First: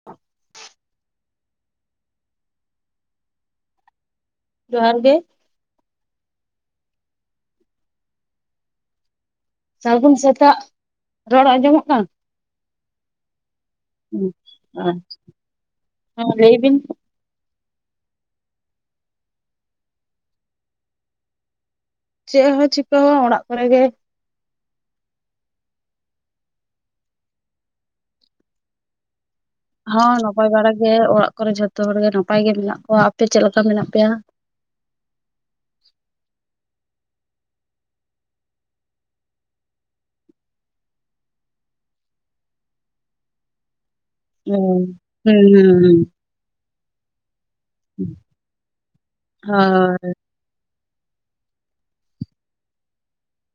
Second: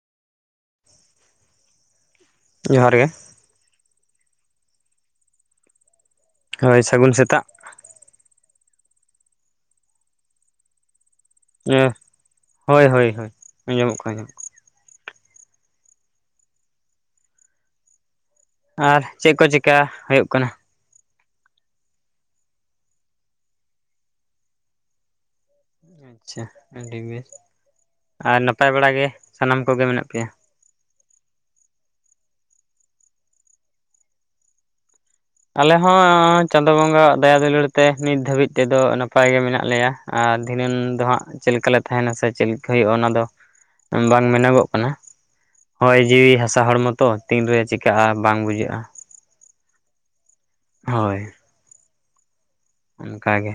[unintelligible] ᱡᱚᱦᱟᱨ ᱜᱮ ᱡᱚᱦᱟᱨ ᱜᱮ ᱦᱚᱭ ᱥᱟᱹᱜᱩᱱ ᱥᱮᱛᱟᱜ ᱥᱟᱹᱜᱩᱱ ᱥᱮᱛᱟᱜ ᱨᱚᱲ ᱟᱸᱡᱚᱢᱚᱜ ᱠᱟᱱᱟ? ᱦᱩᱸᱦᱳᱭ ᱦᱳᱭ ᱟᱸᱡᱚᱢᱚᱜ ᱠᱟᱱᱟ ᱟᱪᱪᱷᱟ [unintelligible] ᱦᱩᱸ ᱞᱟᱹᱭ ᱵᱤᱱ ᱟᱨ ᱪᱮᱫ ᱠᱚ ᱪᱮᱠᱟ ᱦᱩᱭᱩᱜ ᱠᱟᱱᱟ ᱪᱮᱫ ᱦᱚᱸ ᱪᱤᱠᱟᱹ ᱚᱲᱟᱜ ᱠᱚᱨᱮ ᱜᱮ ᱟᱪᱪᱷᱟ ᱟᱹᱰᱤ ᱵᱮᱥ ᱟᱨ ᱱᱟᱯᱟᱭ ᱵᱟᱲᱟ ᱜᱮ ᱥᱟᱱᱟᱢ ᱠᱚᱜᱮ ᱢᱮᱱᱟᱜ ᱦᱚᱸ ᱯᱮᱭᱟ ᱱᱟᱯᱟᱭ ᱵᱟᱲᱟ ᱜᱮ ᱚᱲᱟᱜ ᱠᱚᱨᱮ ᱡᱷᱚᱛᱚ ᱦᱚᱲ ᱜᱮ ᱱᱟᱯᱟᱭ ᱜᱮ ᱢᱮᱱᱟᱜ ᱠᱚᱣᱟ ᱟᱯᱮ ᱪᱮᱫ ᱞᱮᱠᱟ ᱢᱮᱱᱟᱜ ᱯᱮᱭᱟ ᱟᱞᱮ ᱦᱚᱸ ᱪᱟᱸᱫᱚ ᱵᱚᱸᱜᱟᱣᱟᱜ ᱫᱟᱭᱟ ᱫᱩᱞᱟᱹᱲ ᱛᱮ ᱱᱤᱛ ᱫᱷᱟᱹᱵᱤᱡ ᱛᱮᱫᱚ ᱱᱟᱯᱟᱭ ᱜᱮ ᱢᱮᱱᱟᱜ ᱞᱮᱭᱟ ᱟᱨ ᱫᱷᱤᱱᱟᱹᱝ ᱫᱚ ᱦᱟᱸᱜ, ᱪᱮᱫ ᱞᱮᱠᱟᱞᱮ ᱛᱟᱦᱮᱱᱟ ᱥᱮ ᱪᱮᱫ ᱞᱮᱠᱟ ᱦᱩᱭᱩᱜᱼᱟ ᱚᱱᱟ ᱫᱚᱼᱼ ᱵᱟᱝ ᱢᱮᱱᱚᱜᱚᱜ ᱦᱩᱸ ᱠᱟᱱᱟ, ᱦᱩᱸ ᱦᱚᱭ ᱡᱤᱣᱤ ᱦᱟᱥᱟ ᱦᱚᱲᱢᱚ ᱛᱚ ᱛᱤᱱᱨᱮ ᱪᱮᱫᱼᱼ ᱪᱤᱠᱟᱹᱜᱼᱟ ᱵᱟᱝ ᱵᱩᱡᱷᱟᱹᱜᱼᱟ ᱾ ᱦᱚᱭ ᱦᱚᱭ [inaudible] ᱦᱚᱭ ᱾ ᱚᱱᱠᱟ ᱜᱮ,